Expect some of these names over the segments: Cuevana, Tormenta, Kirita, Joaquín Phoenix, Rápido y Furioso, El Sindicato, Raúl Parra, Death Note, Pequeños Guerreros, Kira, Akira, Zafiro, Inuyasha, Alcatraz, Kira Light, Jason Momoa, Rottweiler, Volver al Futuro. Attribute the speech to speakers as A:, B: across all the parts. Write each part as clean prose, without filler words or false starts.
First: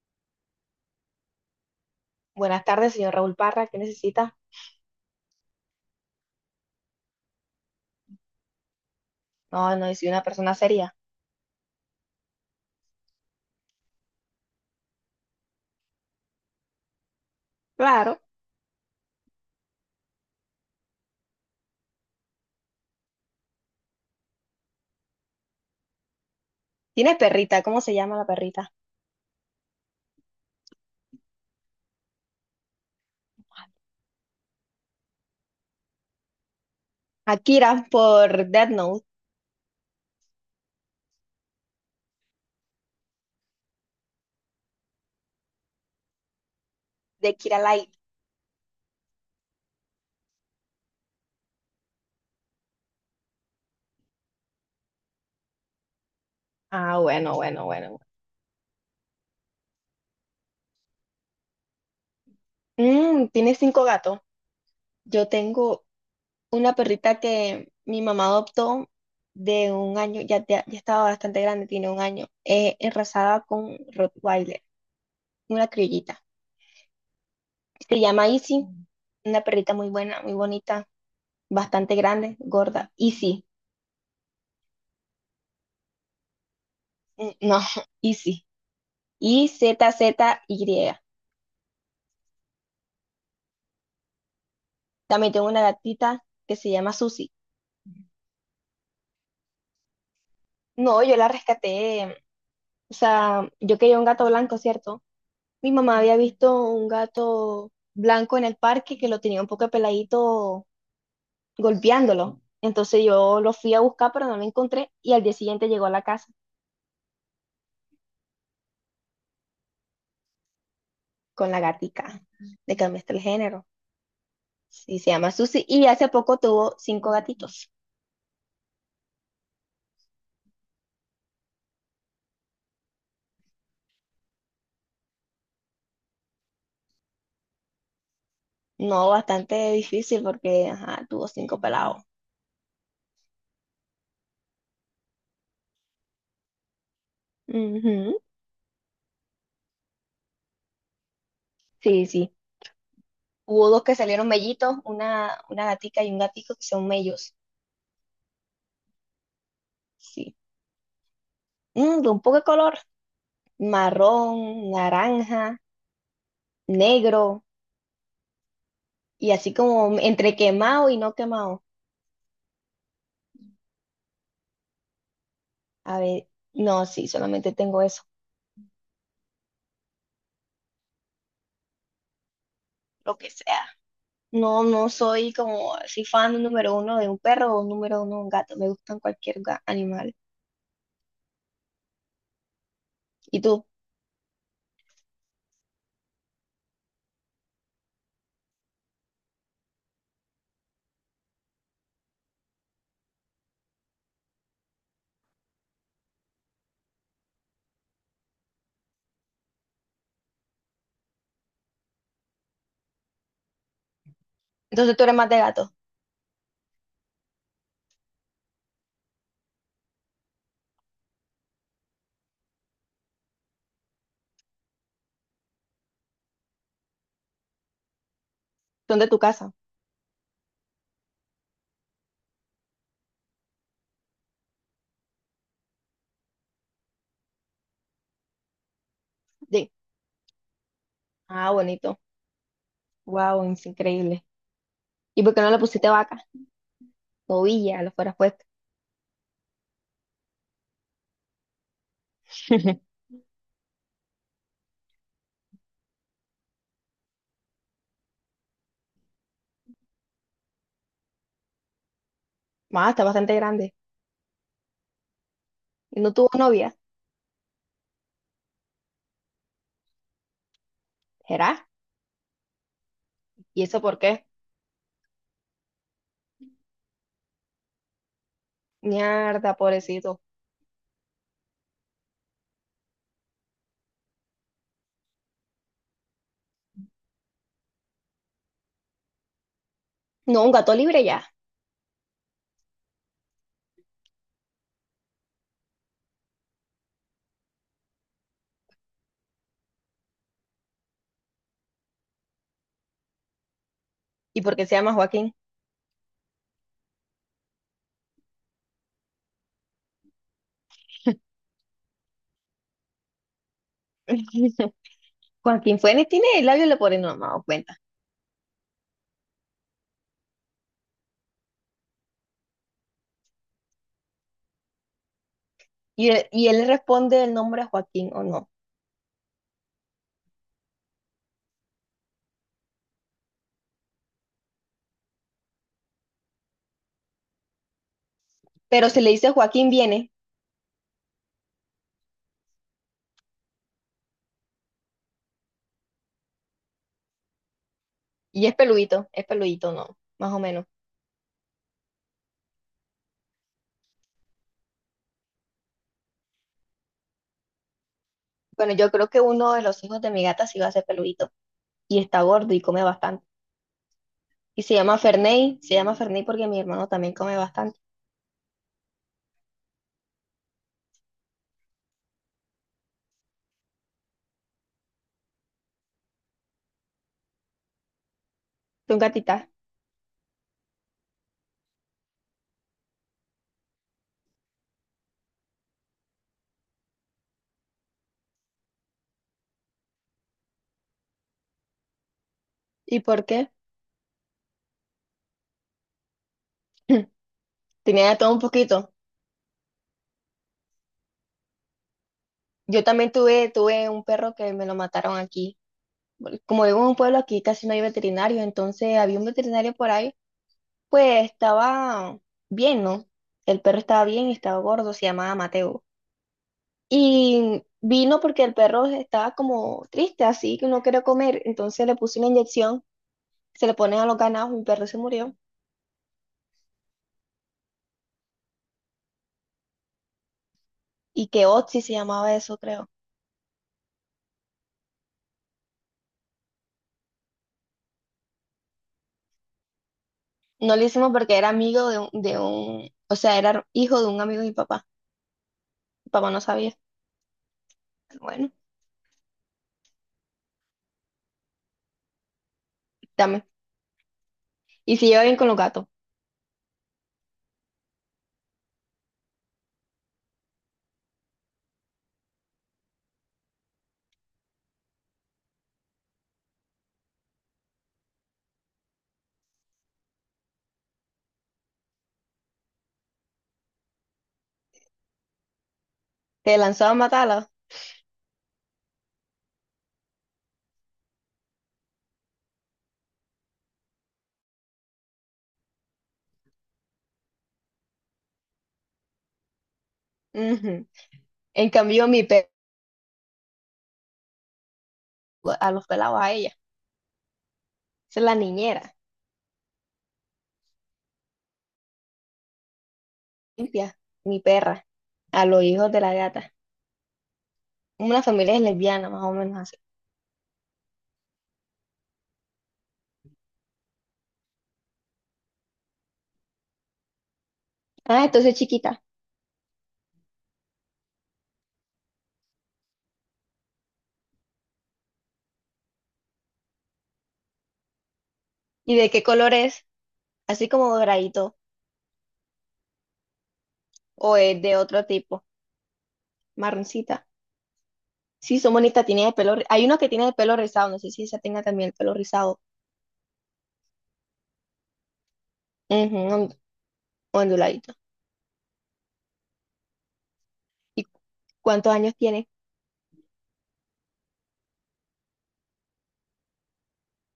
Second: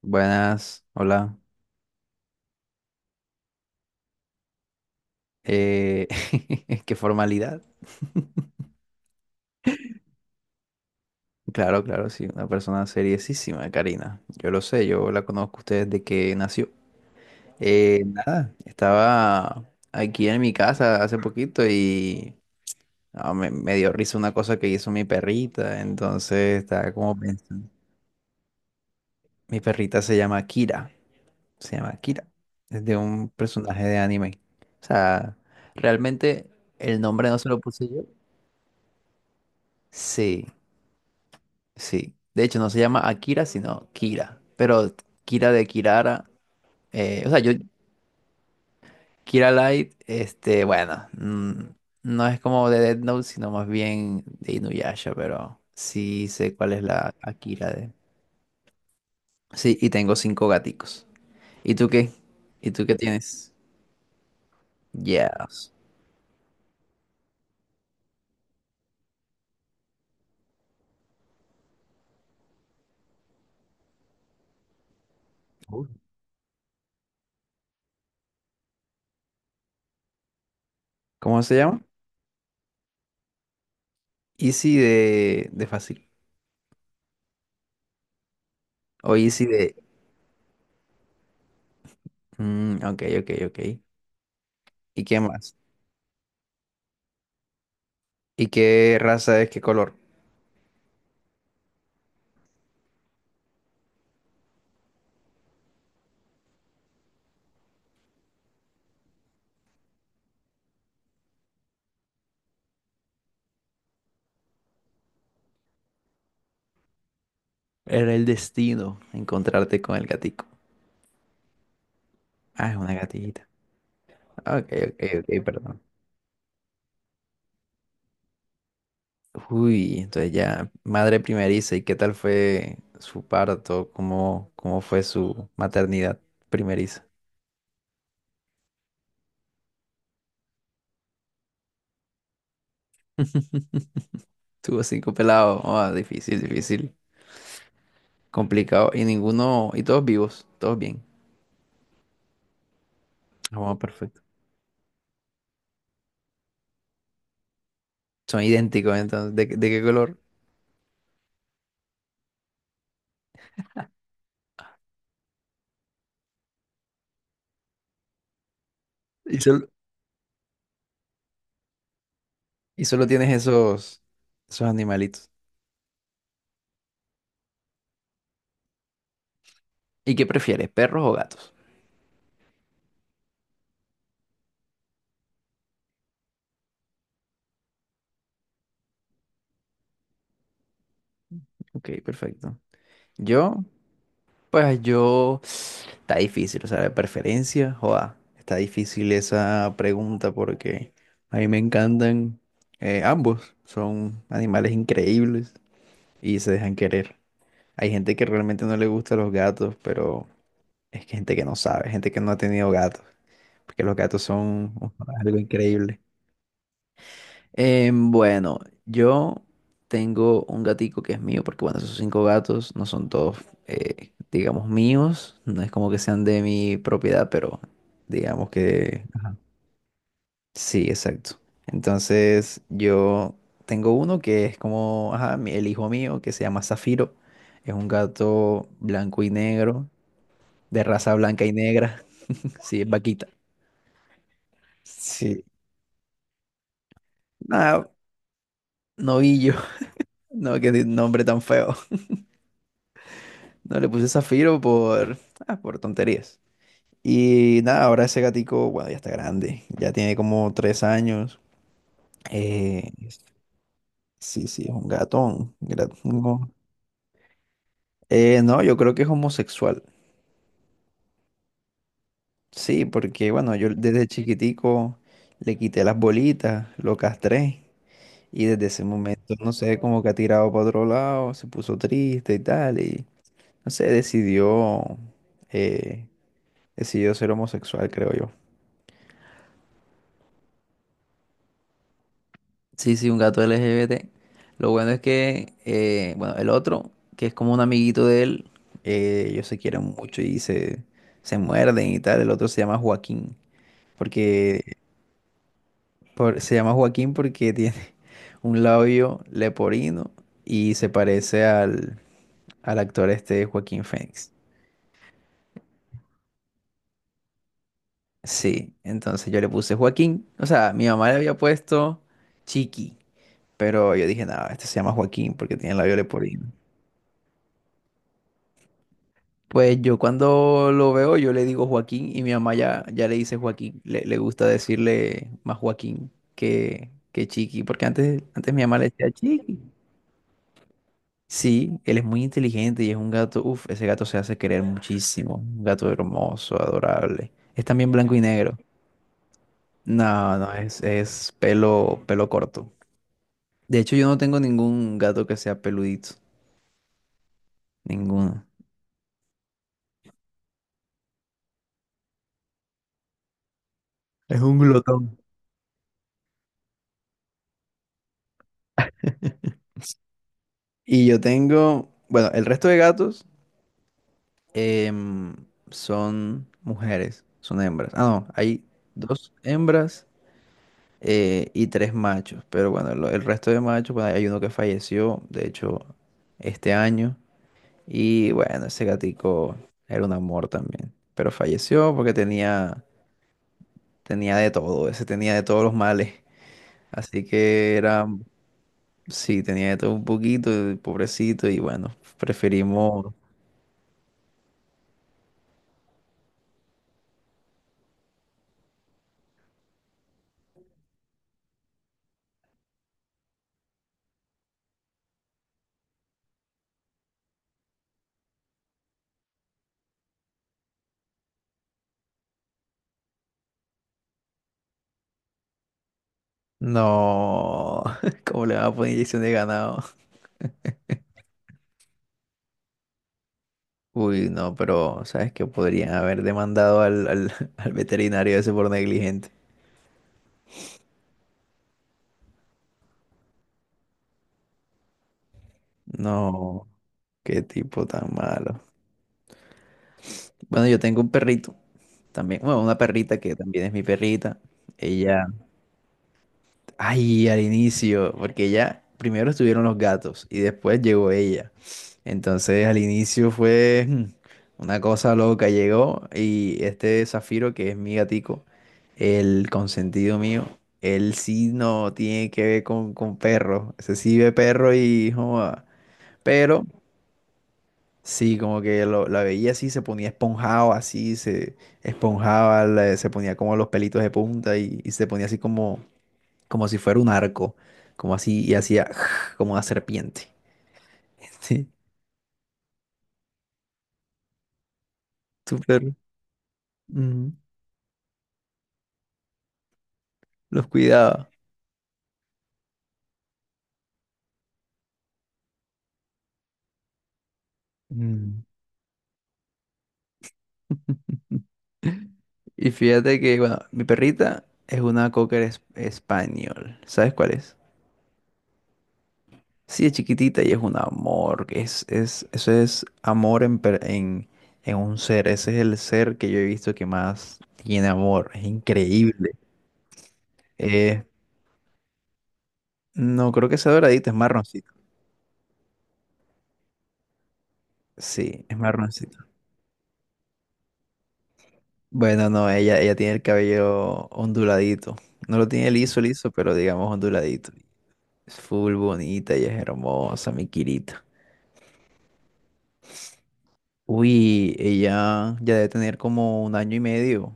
A: Buenas, hola.
B: Buenas tardes, señor Raúl Parra. ¿Qué necesita?
A: Eh, Qué formalidad.
B: No, no, soy una persona seria.
A: Claro, claro, sí, una persona seriosísima, Karina. Yo lo sé, yo la conozco a ustedes desde que nació. Eh,
B: Claro.
A: nada, estaba aquí en mi casa hace poquito y me dio risa una cosa que hizo mi perrita, entonces estaba
B: ¿Tiene
A: como
B: perrita?
A: pensando.
B: ¿Cómo se llama la perrita?
A: Mi perrita se llama Kira, es de un personaje de anime. O sea, realmente el nombre no se lo puse
B: Akira
A: yo.
B: por Death Note
A: Sí. Sí, de hecho no se llama Akira, sino Kira, pero Kira de Kirara, o
B: de
A: sea, yo,
B: Kira Light.
A: Kira Light, este, bueno, no es como de Death Note, sino más bien de Inuyasha, pero sí sé cuál es
B: Ah,
A: la
B: bueno, bueno,
A: Akira de…
B: bueno.
A: Sí, y tengo cinco gaticos. ¿Y tú qué? ¿Y tú qué
B: Bueno. Mm,
A: tienes?
B: tiene cinco gatos. Yo
A: Yes.
B: tengo una perrita que mi mamá adoptó de un año, ya, ya, ya estaba bastante grande, tiene un año, enrasada con Rottweiler, una
A: Uy.
B: criollita. Se llama Izzy, una perrita muy buena, muy bonita,
A: ¿Cómo se llama?
B: bastante grande, gorda. Izzy.
A: Easy de, fácil.
B: Mm, no, Easy.
A: O Easy
B: y
A: de…
B: z z y
A: Mm, ok, ok, ok. ¿Y qué
B: También tengo
A: más?
B: una gatita que se llama Susi.
A: ¿Y qué raza es? ¿Qué color?
B: No, yo la rescaté. O sea, yo quería un gato blanco, ¿cierto? Mi mamá había visto un gato blanco en el parque que lo tenía un poco peladito golpeándolo. Entonces yo lo fui a buscar, pero no lo encontré. Y al día siguiente llegó a la casa
A: Era el destino encontrarte con el gatico.
B: con la gatica.
A: Ah,
B: Le
A: es una
B: cambiaste el
A: gatita.
B: género.
A: Ok,
B: Sí,
A: ok,
B: se llama
A: ok,
B: Susi.
A: perdón.
B: Y hace poco tuvo cinco gatitos.
A: Uy, entonces ya, madre primeriza, ¿y qué tal fue su parto? ¿Cómo fue su maternidad primeriza?
B: No, bastante difícil porque ajá, tuvo cinco pelados.
A: Tuvo cinco pelados. Ah, difícil, difícil.
B: Ujú.
A: Complicado. Y ninguno, y todos vivos, todos bien.
B: Sí, sí. Hubo
A: Ah,
B: dos que
A: perfecto.
B: salieron mellitos, una gatica y un gatico que son mellos.
A: Son idénticos, entonces, de qué color?
B: Sí. De un poco de color, marrón, naranja, negro y
A: Y
B: así
A: solo,
B: como entre quemado y no quemado.
A: y solo tienes esos animalitos.
B: A ver, no, sí, solamente tengo eso,
A: ¿Y qué prefieres, perros o gatos?
B: lo que sea. No, no soy como así fan número uno de un perro o número uno de un gato. Me gustan cualquier animal.
A: Ok, perfecto.
B: ¿Y
A: Yo.
B: tú?
A: Pues yo, está difícil, o sea, de preferencia, joda, está difícil esa pregunta porque a mí me encantan ambos, son animales increíbles y se dejan querer. Hay gente que realmente no le gusta los gatos, pero es que gente que no sabe, gente que no ha tenido gatos, porque los gatos son
B: Entonces tú eres más
A: algo
B: de gato.
A: increíble. Bueno, yo tengo un gatico que es mío, porque bueno, esos cinco gatos no son todos, digamos, míos, no es como que sean de mi propiedad, pero digamos
B: Son
A: que
B: de tu casa.
A: sí, exacto. Entonces yo tengo uno que es como, ajá, el hijo mío, que se llama Zafiro, es un gato blanco y
B: Sí.
A: negro, de raza blanca
B: Ah,
A: y
B: bonito.
A: negra, sí, es vaquita.
B: Wow, es increíble. ¿Y por qué
A: Sí,
B: no le pusiste vaca? Novia,
A: nada,
B: lo fueras puesto.
A: novillo, no, qué nombre tan feo. No le puse Zafiro por tonterías. Y nada, ahora ese gatico, bueno, ya está grande. Ya tiene como 3 años.
B: Más,
A: Eh,
B: está bastante grande.
A: sí, sí, es un gatón. Gra-
B: ¿Y no tuvo
A: no.
B: novia?
A: No, yo creo que es homosexual.
B: ¿Será?
A: Sí, porque bueno,
B: ¿Y
A: yo
B: eso por
A: desde
B: qué?
A: chiquitico le quité las bolitas, lo castré. Y desde ese momento, no
B: Mierda,
A: sé, como que ha
B: pobrecito.
A: tirado para otro lado, se puso triste y tal. Y no sé, eh, decidió ser homosexual, creo yo.
B: No, un gato libre ya.
A: Sí, sí, un gato LGBT. Lo bueno es que, bueno, el otro, que es como un amiguito de él, ellos se quieren mucho y se muerden y tal. El otro se llama Joaquín,
B: ¿Y por qué se
A: porque
B: llama Joaquín?
A: se llama Joaquín porque tiene un labio leporino y se parece al actor este Joaquín Phoenix.
B: Joaquín Fuentes tiene el labio leporino, no me he dado cuenta.
A: Sí, entonces yo le puse Joaquín. O sea, mi mamá le había puesto Chiqui, pero yo dije, nada, este se llama Joaquín porque tiene labio
B: Y él, y
A: leporino.
B: él le responde el nombre a Joaquín o no.
A: Pues yo cuando lo veo, yo le digo Joaquín y mi mamá ya, ya le dice Joaquín. Le gusta decirle más Joaquín que Chiqui, porque antes, antes mi mamá le
B: Pero si
A: decía
B: le dice
A: Chiqui.
B: Joaquín viene
A: Sí, él es muy inteligente y es un gato, uff ese gato se hace querer muchísimo. Un gato hermoso, adorable. Es también blanco y
B: y es
A: negro.
B: peludito, es peludito, no, más
A: No,
B: o
A: no,
B: menos.
A: es pelo, pelo corto. De hecho, yo no tengo ningún gato que sea peludito. Ninguno.
B: Bueno, yo creo que uno de los hijos de mi gata sí va a ser peludito y está gordo y come bastante.
A: Es un
B: Y
A: glotón.
B: Se llama Ferney porque mi hermano también come bastante.
A: Y yo tengo, bueno, el resto de gatos. Em, Son mujeres, son hembras. Ah, no, hay
B: ¿Tú un
A: dos
B: gatita?
A: hembras y tres machos. Pero bueno, el resto de machos, bueno, hay uno que falleció, de hecho, este año. Y bueno, ese gatico era un amor también. Pero falleció porque tenía,
B: ¿Y por qué?
A: tenía de todo, ese tenía de todos los males. Así que era,
B: Tenía de todo un poquito.
A: sí, tenía de todo un poquito, el pobrecito. Y bueno,
B: Yo
A: preferimos…
B: también tuve un perro que me lo mataron aquí. Bueno, como vivo en un pueblo aquí, casi no hay veterinarios, entonces había un veterinario por ahí, pues estaba bien, ¿no? El perro estaba bien, y estaba gordo, se llamaba Mateo. Y vino porque el perro estaba como triste, así que no quería comer, entonces le puse una inyección, se le ponen a los ganados, mi perro se murió.
A: No, ¿cómo le van a poner inyección de ganado?
B: Y que Otzi se llamaba eso, creo.
A: Uy, no, pero ¿sabes que podrían haber demandado al veterinario ese por negligente.
B: No lo hicimos porque era amigo de un, o sea, era hijo de un amigo de mi papá. Mi papá no
A: No,
B: sabía.
A: qué tipo tan
B: Bueno,
A: malo. Bueno, yo tengo un perrito también, bueno, una perrita que
B: dame.
A: también es mi perrita.
B: Y si lleva
A: Ella
B: bien con los gatos,
A: Ay, al inicio, porque ya primero estuvieron los gatos y después llegó ella. Entonces al inicio fue una cosa loca, llegó y este Zafiro, que es mi gatico, el consentido mío, él sí no tiene que ver con perros, ese sí ve perro y joda,
B: te
A: pero
B: lanzaba a matarla.
A: sí, como que la veía así, se ponía esponjado así, se esponjaba, se ponía como los pelitos de punta y se ponía así como si fuera un arco, como así, y hacía como una serpiente.
B: Ujú. En
A: Sí,
B: cambio, mi perro, a los
A: súper.
B: pelados, a ella.
A: Ujú,
B: Esa es la niñera,
A: los cuidaba.
B: limpia, mi perra, a los hijos de la gata. Una
A: Mm.
B: familia es lesbiana, más o menos así.
A: Y fíjate que, bueno, mi perrita es una cocker español. ¿Sabes cuál es?
B: Ah, entonces chiquita.
A: Sí, es chiquitita y es un amor, que eso es amor en un ser. Ese es el ser que yo he visto que más tiene amor. Es
B: ¿Y de qué
A: increíble.
B: color es? Así como
A: Eh,
B: doradito
A: no, creo que sea doradito, es
B: o es
A: marroncito.
B: de otro tipo, marroncita.
A: Sí, es
B: Sí, son bonitas,
A: marroncito.
B: tiene el pelo. Hay una que tiene el pelo rizado, no sé si esa tenga también el pelo
A: Bueno, no,
B: rizado.
A: ella tiene el cabello onduladito. No lo tiene liso,
B: Ujú,
A: liso, pero digamos onduladito.
B: onduladito.
A: Es full bonita, ella es hermosa, mi Kirita.
B: ¿Y cuántos años tiene?
A: Uy, ella ya debe tener como 1 año y medio.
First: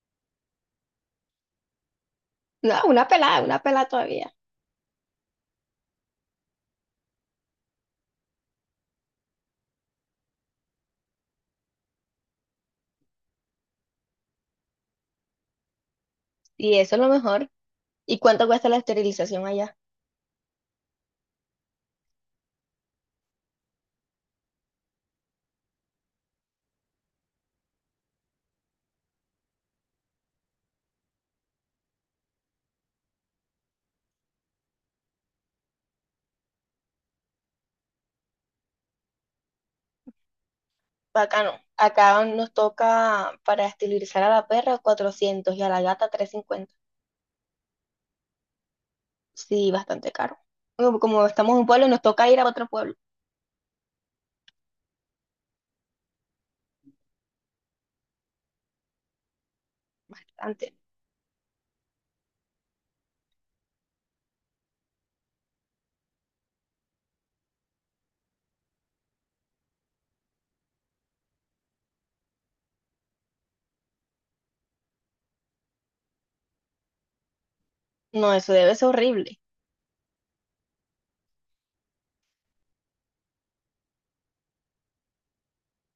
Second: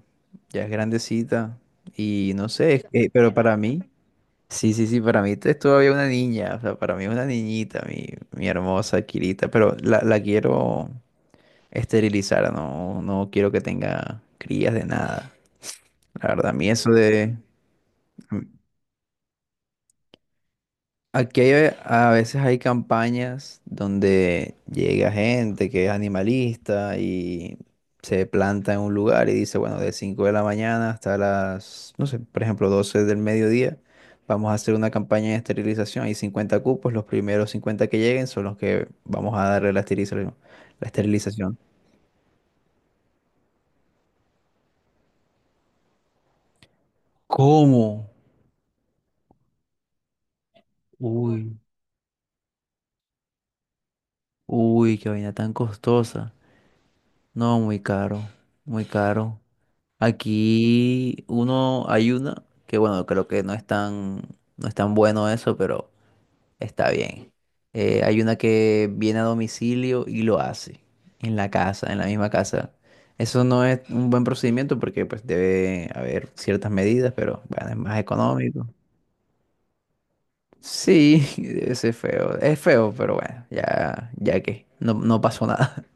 A: Ya es grandecita. Y no sé,
B: No,
A: pero para
B: una
A: mí,
B: pelada todavía.
A: sí, sí, sí, para mí es todavía una niña. O sea, para mí es una niñita, mi hermosa Kirita. Pero la quiero esterilizar, no, no quiero que tenga crías de nada. La verdad, a mí
B: Y
A: eso
B: eso es lo
A: de…
B: mejor. ¿Y cuánto cuesta la esterilización allá?
A: Aquí a veces hay campañas donde llega gente que es animalista y se planta en un lugar y dice, bueno, de 5 de la mañana hasta las, no sé, por ejemplo, 12 del mediodía, vamos a hacer una campaña de esterilización. Hay 50 cupos, los primeros 50 que lleguen son los que vamos a darle la esterilización. La
B: Bacano.
A: esterilización.
B: Acá nos toca para esterilizar a la perra 400 y a la gata 350.
A: ¿Cómo?
B: Sí, bastante caro. Como estamos
A: Uy,
B: en un pueblo, nos toca ir a otro pueblo.
A: uy, qué vaina tan costosa. No, muy caro, muy caro.
B: Antes.
A: Aquí uno, hay una que bueno, creo que no es tan bueno eso, pero está bien. Hay una que viene a domicilio y lo hace en la casa, en la misma casa. Eso no es un buen procedimiento porque pues debe haber ciertas medidas, pero bueno, es más
B: No, eso
A: económico.
B: debe ser horrible.
A: Sí, ese es feo. Es feo, pero bueno, ya, ya que no, no pasó nada.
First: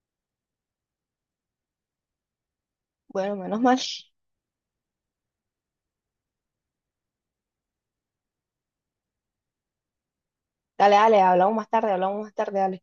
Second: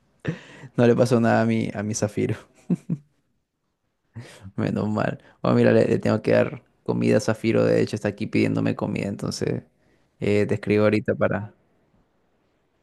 A: No le pasó nada a mi Zafiro.
B: Bueno, menos mal.
A: Menos mal. Bueno, mira, le tengo que dar comida a Zafiro. De hecho, está aquí pidiéndome comida. Entonces, te escribo
B: Dale,
A: ahorita
B: dale,
A: para…
B: hablamos más tarde, dale.